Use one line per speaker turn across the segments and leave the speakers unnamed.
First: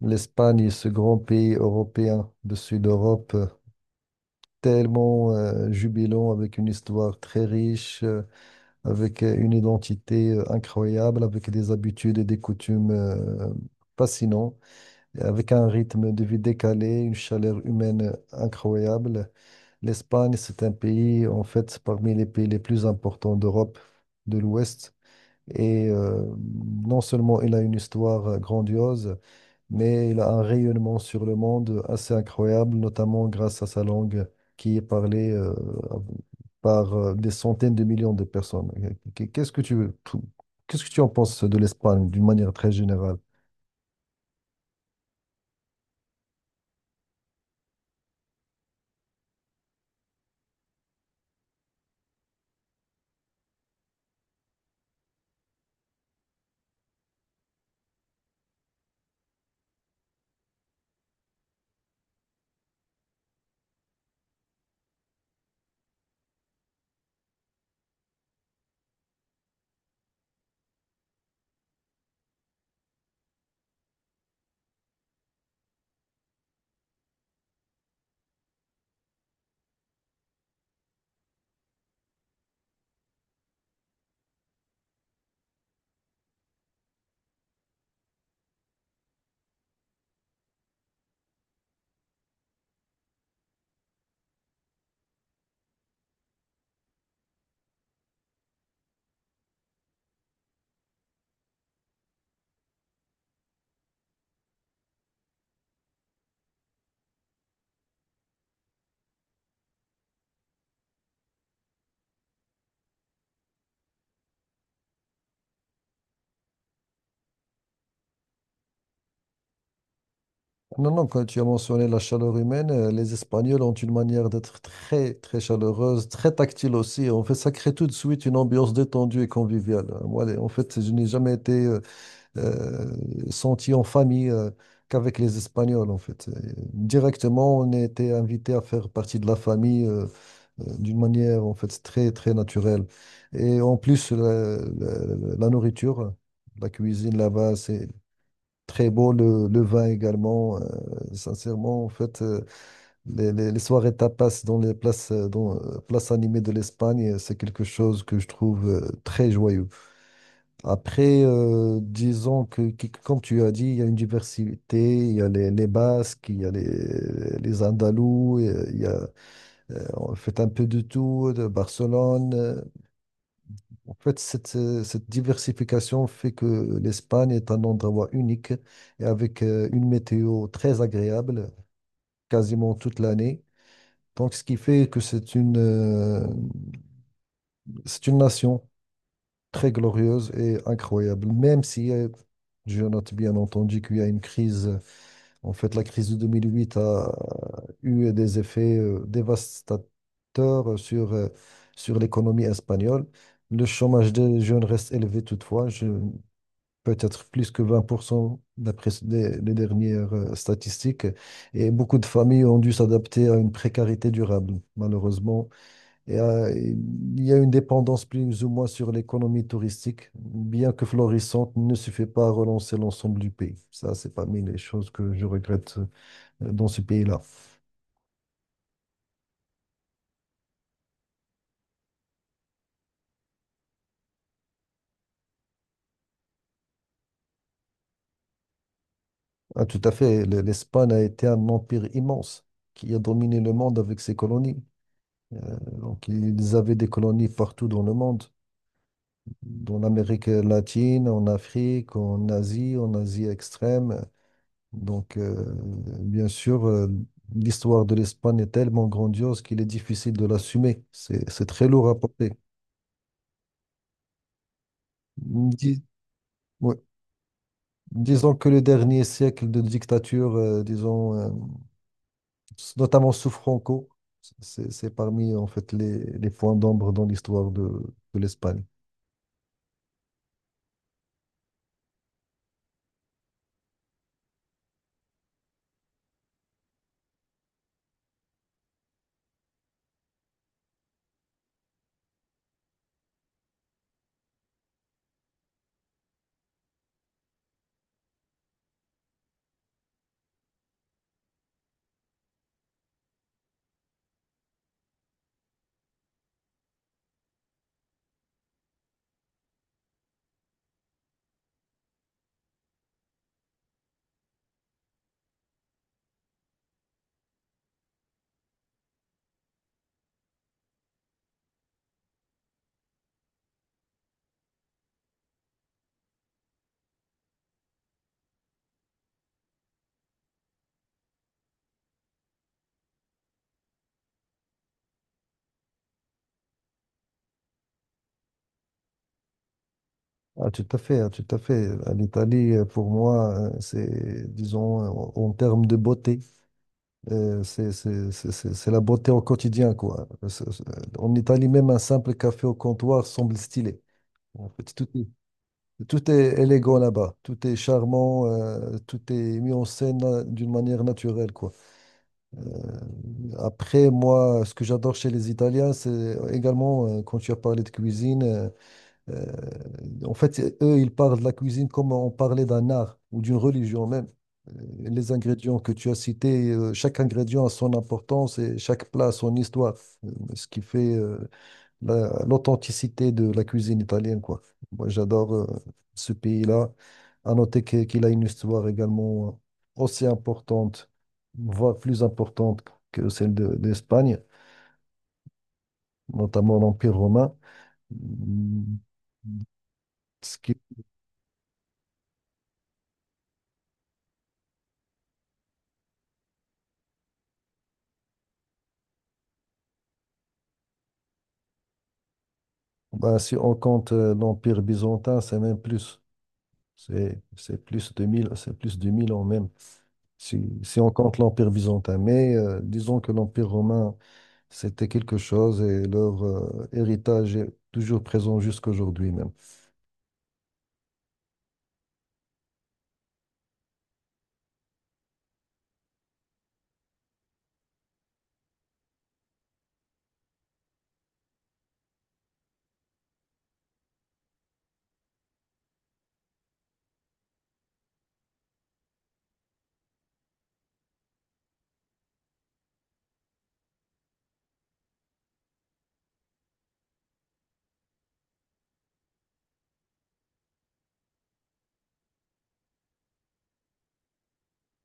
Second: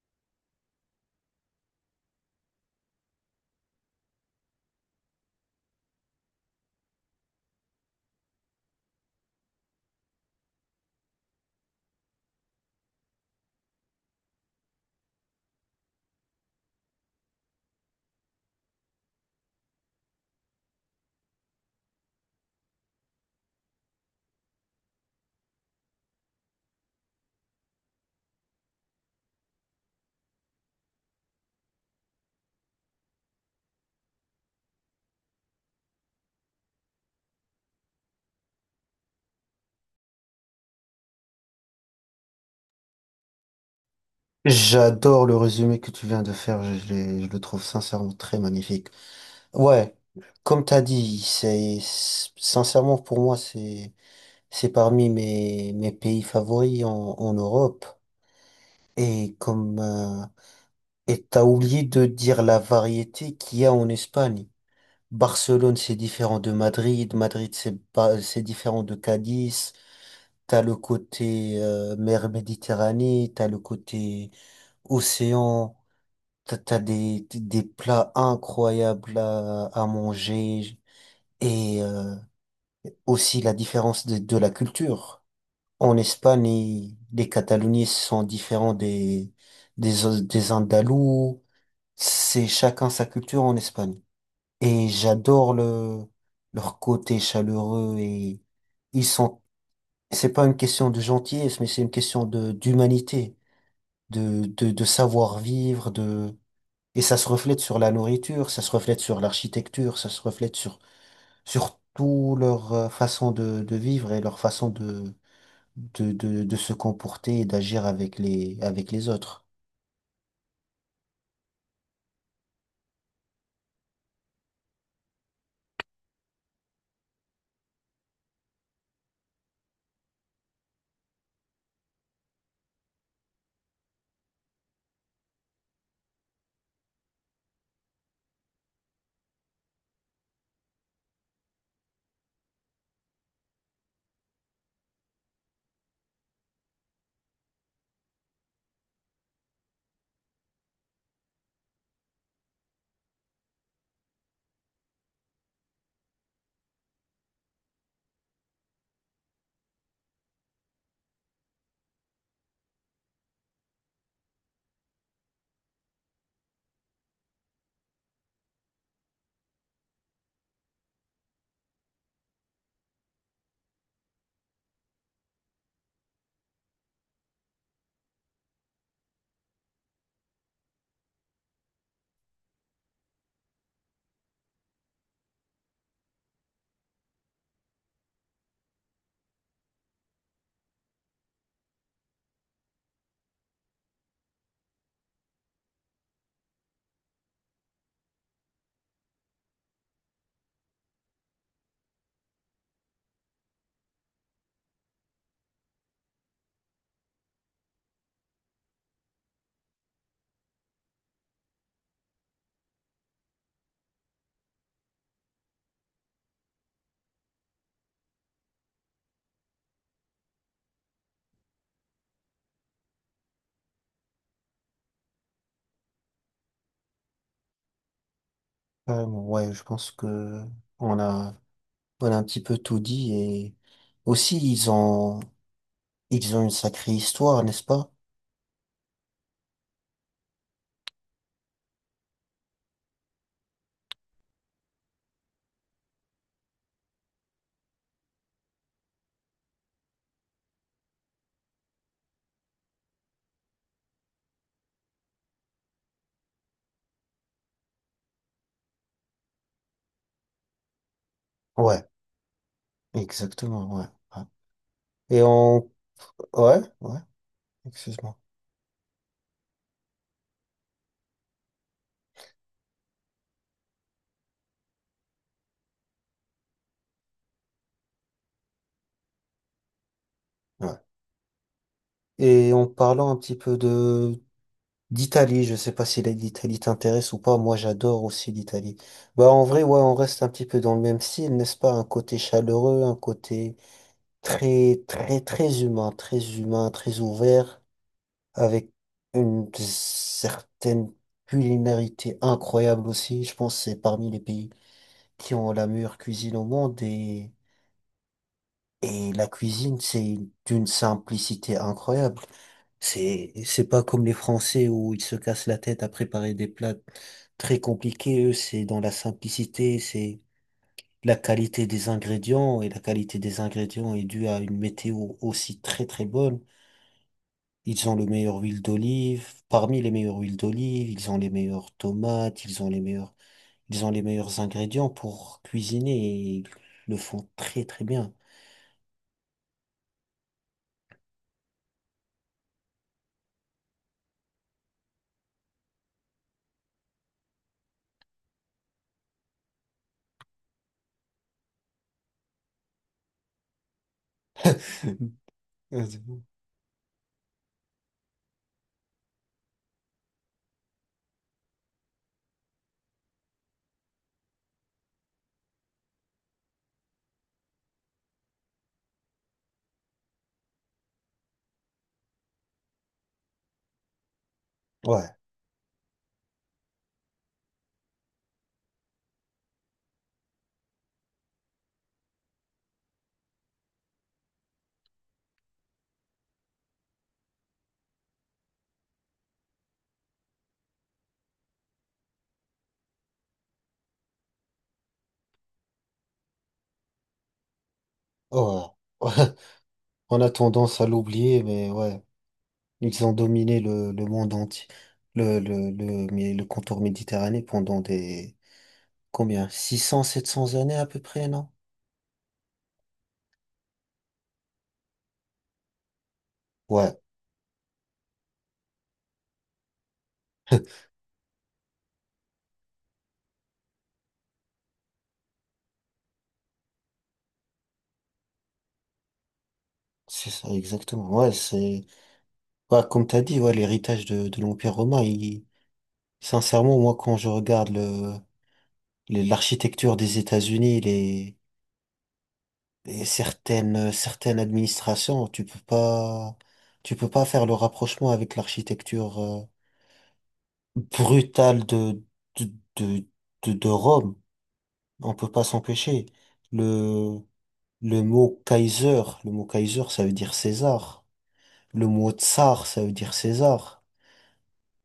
L'Espagne est ce grand pays européen du sud d'Europe, tellement jubilant, avec une histoire très riche, avec une identité incroyable, avec des habitudes et des coutumes fascinants, avec un rythme de vie décalé, une chaleur humaine incroyable. L'Espagne, c'est un pays, en fait, parmi les pays les plus importants d'Europe de l'Ouest. Et euh, non seulement il a une histoire grandiose, mais il a un rayonnement sur le monde assez incroyable, notamment grâce à sa langue qui est parlée par des centaines de millions de personnes. Qu- Qu'est-ce que tu, qu'est-ce que tu en penses de l'Espagne d'une manière très générale?
J'adore le résumé que tu viens de faire, je le trouve sincèrement très magnifique. Ouais, comme t'as dit, sincèrement pour moi c'est parmi mes pays favoris en Europe. Et comme et t'as oublié de dire la variété qu'il y a en Espagne. Barcelone c'est différent de Madrid, Madrid c'est pas c'est différent de Cadiz. T'as le côté mer Méditerranée, t'as le côté océan. T'as des plats incroyables à manger et aussi la différence de la culture. En Espagne, les Cataloniens sont différents des Andalous. C'est chacun sa culture en Espagne. Et j'adore leur côté chaleureux et ils sont, c'est pas une question de gentillesse, mais c'est une question d'humanité, de savoir vivre, et ça se reflète sur la nourriture, ça se reflète sur l'architecture, ça se reflète sur tout leur façon de vivre et leur façon de se comporter et d'agir avec avec les autres.
Non, non, quand tu as mentionné la chaleur humaine, les Espagnols ont une manière d'être très, très chaleureuse, très tactile aussi. En fait, ça crée tout de suite une ambiance détendue et conviviale. Moi, en fait, je n'ai jamais été euh, senti en famille qu'avec les Espagnols, en fait. Et directement, on était invité à faire partie de la famille d'une manière, en fait, très, très naturelle. Et en plus, la nourriture, la cuisine là-bas, c'est très beau. Le vin également. Sincèrement, en fait, les soirées tapas dans les places, dans, places animées de l'Espagne, c'est quelque chose que je trouve très joyeux. Après, disons comme tu as dit, il y a une diversité, il y a les Basques, il y a les Andalous, il y a, on fait un peu de tout, de Barcelone. En fait, cette diversification fait que l'Espagne est un endroit unique et avec une météo très agréable quasiment toute l'année. Donc, ce qui fait que c'est c'est une nation très glorieuse et incroyable, même si je note bien entendu qu'il y a une crise. En fait, la crise de 2008 a eu des effets dévastateurs sur l'économie espagnole. Le chômage des jeunes reste élevé toutefois, peut-être plus que 20% d'après les dernières statistiques. Et beaucoup de familles ont dû s'adapter à une précarité durable. Malheureusement, et, euh, il y a une dépendance plus ou moins sur l'économie touristique, bien que florissante, ne suffit pas à relancer l'ensemble du pays. Ça, c'est parmi les choses que je regrette dans ce pays-là.
Carrément, ouais, je pense que on a, on a un petit peu tout dit et aussi ils ont une sacrée histoire, n'est-ce pas?
Ah, tout à fait, l'Espagne a été un empire immense qui a dominé le monde avec ses colonies. Donc, ils avaient des colonies partout dans le monde, dans l'Amérique latine, en Afrique, en Asie extrême. Donc, bien sûr, l'histoire de l'Espagne est tellement grandiose qu'il est difficile de l'assumer. C'est très
Ouais.
lourd à porter.
Exactement, ouais. Ouais. Et on...
Dis-
Ouais,
ouais.
ouais, excuse-moi.
Disons que le dernier siècle de dictature, disons, notamment sous Franco, c'est parmi en fait les points d'ombre dans l'histoire de l'Espagne.
Ouais. Et en parlant un petit peu de d'Italie, je sais pas si l'Italie t'intéresse ou pas, moi j'adore aussi l'Italie. Bah en vrai, ouais, on reste un petit peu dans le même style, n'est-ce pas? Un côté chaleureux, un côté très, très, très humain, très humain, très ouvert, avec une certaine culinarité incroyable aussi. Je pense que c'est parmi les pays qui ont la meilleure cuisine au monde et... Et la cuisine, c'est d'une simplicité incroyable. C'est pas comme les Français où ils se cassent la tête à préparer des plats très compliqués. Eux, c'est dans la simplicité, c'est la qualité des ingrédients. Et la qualité des ingrédients est due à une météo aussi très très bonne. Ils ont le meilleur huile d'olive. Parmi les meilleures huiles d'olive, ils ont les meilleures tomates, ils ont les meilleurs ingrédients pour cuisiner et ils le font très très bien.
Ah, tout à fait, ah, tout à fait. L'Italie, pour moi, c'est, disons, en en termes de beauté. C'est la beauté au quotidien, quoi. En Italie, même un simple café au comptoir semble stylé. En fait, tout est élégant là-bas. Tout est charmant, tout est mis en scène d'une manière naturelle, quoi. Après, moi, ce que j'adore chez les Italiens, c'est également, quand tu as parlé de cuisine, euh, en fait, eux, ils parlent de la cuisine comme on parlait d'un art ou d'une religion même. Euh,
Ouais.
Les ingrédients que tu as cités, chaque ingrédient a son importance et chaque plat a son histoire. Ce qui fait l'authenticité de la cuisine italienne, quoi. Moi, j'adore ce pays-là. À noter qu'il a une histoire également aussi importante, voire plus importante que celle de, d'Espagne, notamment l'Empire romain.
Oh,
Mm.
ouais. On a
Ce qui
tendance à l'oublier, mais ouais, ils ont dominé le monde entier, le contour méditerranéen pendant des, combien? Six cents, sept 700 années à peu près, non?
Bah, si on compte l'Empire byzantin, c'est même plus.
Ouais,
C'est plus de 1000, c'est plus de 1000 ans même, si on compte l'Empire byzantin. Mais disons que l'Empire romain, c'était quelque chose et leur héritage est toujours présent jusqu'aujourd'hui même.
c'est ça, exactement. Ouais, c'est, ouais, comme t'as dit, ouais, l'héritage de l'Empire romain, il, sincèrement, moi, quand je regarde l'architecture des États-Unis, les certaines, certaines administrations, tu peux pas faire le rapprochement avec l'architecture, brutale de, de, de Rome. On peut pas s'empêcher. Le, le mot Kaiser, ça veut dire César. Le mot Tsar, ça veut dire César.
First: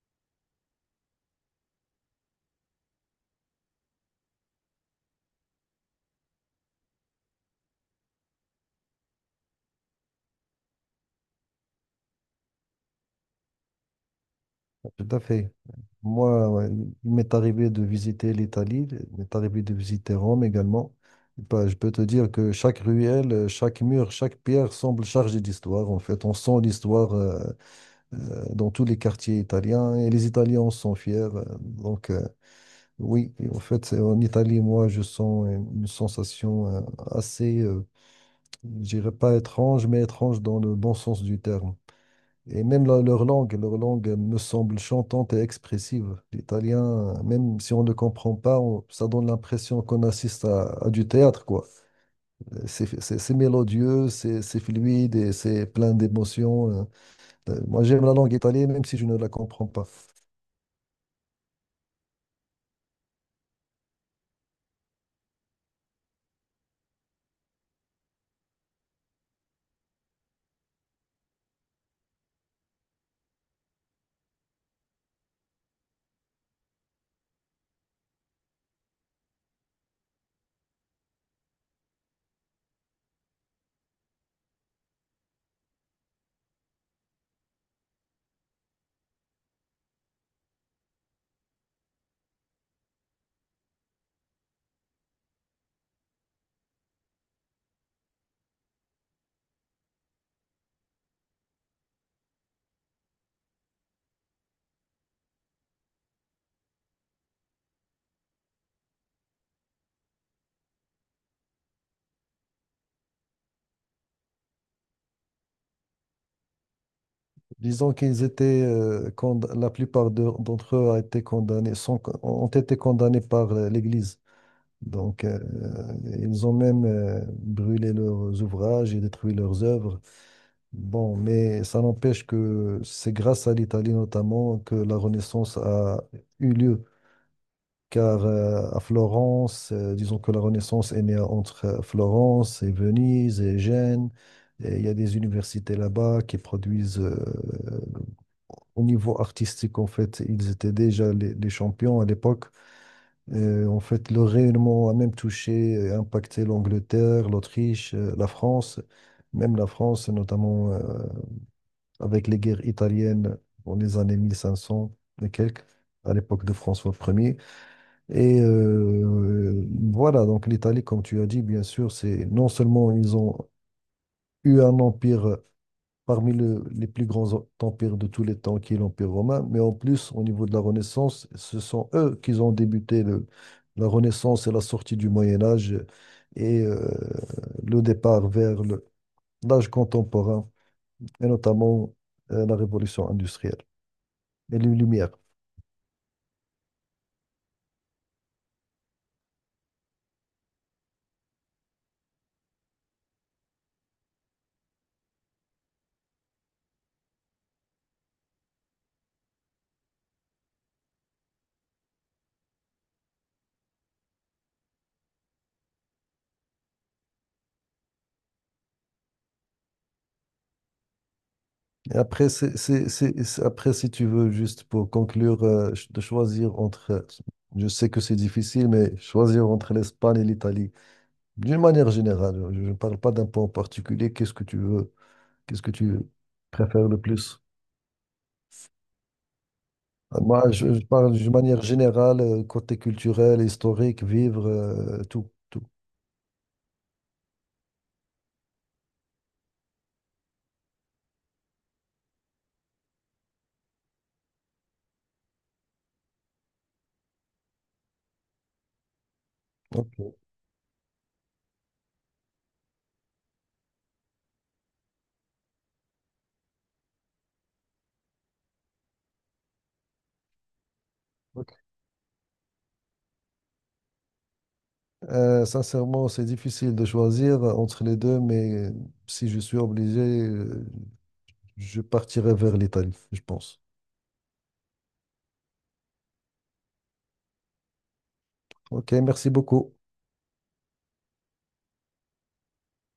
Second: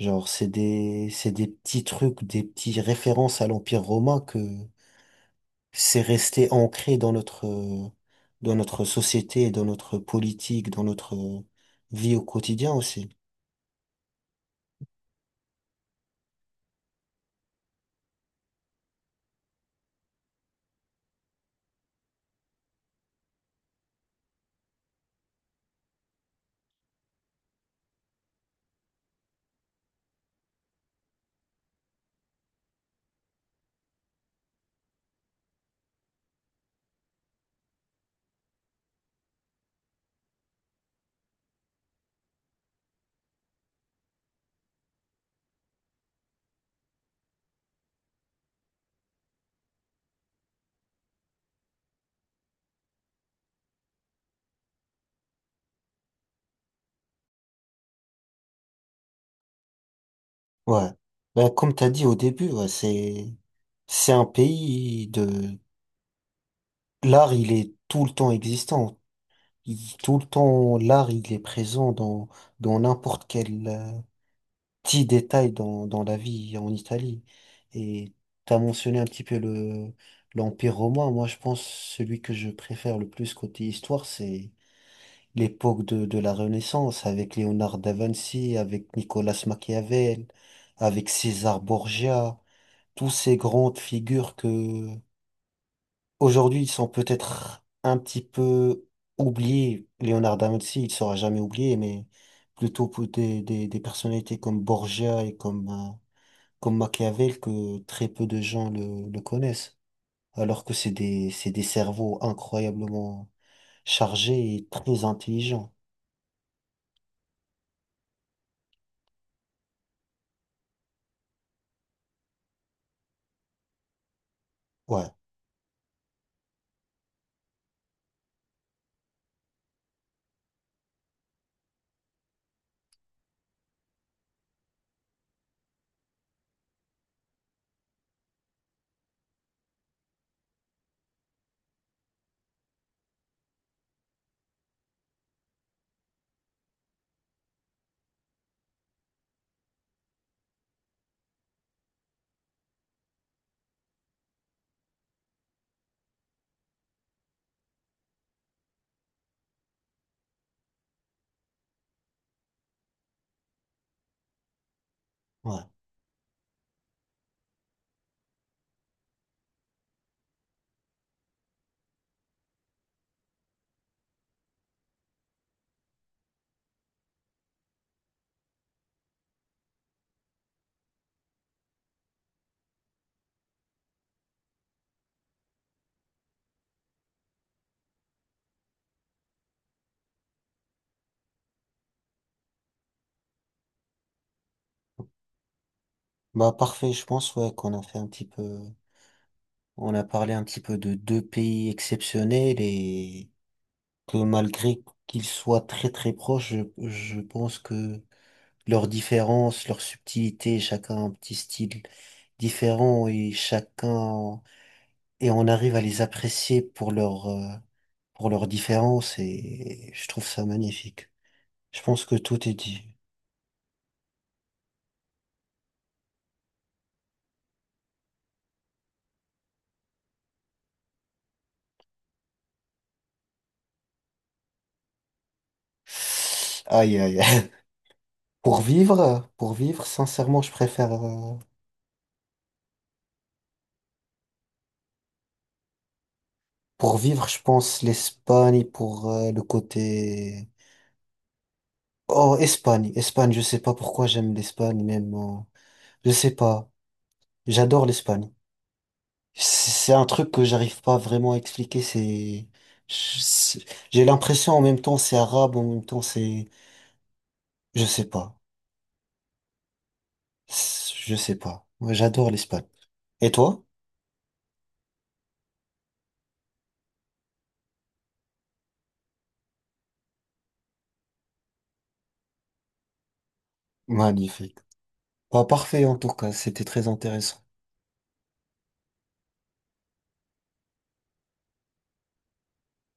Genre, c'est des petits trucs, des petites références à l'Empire romain que c'est resté ancré dans dans notre société, dans notre politique, dans notre vie au quotidien aussi.
Tout à fait. Moi, ouais, il m'est arrivé de visiter l'Italie, il m'est arrivé de visiter Rome également. Bah, je peux te dire que chaque ruelle, chaque mur, chaque pierre semble chargée d'histoire. En fait, on sent l'histoire dans tous les quartiers italiens et les Italiens en sont fiers. Donc, oui, et en fait, en Italie, moi, je sens une sensation assez, euh, je dirais pas étrange, mais étrange dans le bon sens du terme. Et même leur langue me semble chantante et expressive. L'italien, même si on ne comprend pas, ça donne l'impression qu'on assiste à du théâtre, quoi. C'est mélodieux, c'est fluide et c'est plein d'émotions. Moi, j'aime la langue italienne, même si je ne la comprends pas.
Ouais. Ben comme t'as dit au début, ouais, c'est un pays de l'art. Il est tout le temps existant. Tout le temps, l'art, il est présent dans n'importe quel petit détail dans la vie en Italie. Et tu as mentionné un petit peu l'Empire romain. Moi, je pense celui que je préfère le plus côté histoire, c'est l'époque de la Renaissance avec Léonard da Vinci, avec Nicolas Machiavel, avec César Borgia, tous ces grandes figures que Aujourd'hui, ils sont peut-être un petit peu oubliés. Léonard da Vinci, il sera jamais oublié, mais plutôt pour des personnalités comme Borgia et comme Machiavel que très peu de gens le connaissent. Alors que c'est des cerveaux incroyablement chargés et très intelligents.
Disons qu'ils étaient, la plupart d'entre eux a été ont été condamnés par l'Église.
Ouais,
Donc, ils ont même brûlé leurs ouvrages et détruit leurs œuvres. Bon, mais ça n'empêche que c'est grâce à l'Italie notamment que la Renaissance a eu lieu. Car à Florence, disons que la Renaissance est née entre Florence et Venise et Gênes. Et il y a des universités là-bas qui produisent au niveau artistique, en fait, ils étaient déjà les champions à l'époque. En fait, le rayonnement a même touché et impacté l'Angleterre, l'Autriche, la France, même la France, notamment avec les guerres italiennes dans les années 1500 et quelques,
ouais.
à l'époque de François Ier. Voilà, donc l'Italie, comme tu as dit, bien sûr, c'est non seulement ils ont eu un empire parmi les plus grands empires de tous les temps, qui est l'Empire romain. Mais en plus, au niveau de la Renaissance, ce sont eux qui ont débuté la Renaissance et la sortie du Moyen Âge et euh, le départ vers l'âge contemporain, et notamment la révolution industrielle. Lumière.
Bah, parfait, je pense, ouais, qu'on a fait un petit peu, on a parlé un petit peu de deux pays exceptionnels et que malgré qu'ils soient très très proches, je pense que leurs différences, leurs subtilités, chacun a un petit style différent et chacun et on arrive à les apprécier pour leur pour leurs différences et je trouve ça magnifique. Je
Et
pense que
après,
tout est dit.
après, si tu veux, juste pour conclure, de choisir entre, je sais que c'est difficile, mais choisir entre l'Espagne et l'Italie, d'une manière générale, je ne parle pas d'un point en particulier, qu'est-ce que tu préfères
Aïe
le
aïe.
plus?
Aïe. Pour vivre, sincèrement, je
Moi, je
préfère
parle d'une manière générale, côté culturel, historique, vivre, tout, tout.
pour vivre, je pense l'Espagne pour le côté... Oh, Espagne, Espagne, je sais pas pourquoi j'aime l'Espagne, même je sais pas. J'adore l'Espagne. C'est
Ok.
un truc que j'arrive pas vraiment à expliquer. C'est, je- c'est- j'ai l'impression en même temps c'est arabe, en même temps c'est, je sais pas. Je sais
Ok.
pas. Moi, j'adore l'Espagne. Et toi?
Sincèrement, c'est difficile de choisir entre les deux, mais si je suis obligé, je partirai vers l'Italie, je pense.
Magnifique. Pas parfait en tout cas. C'était très intéressant.
Ok, merci beaucoup.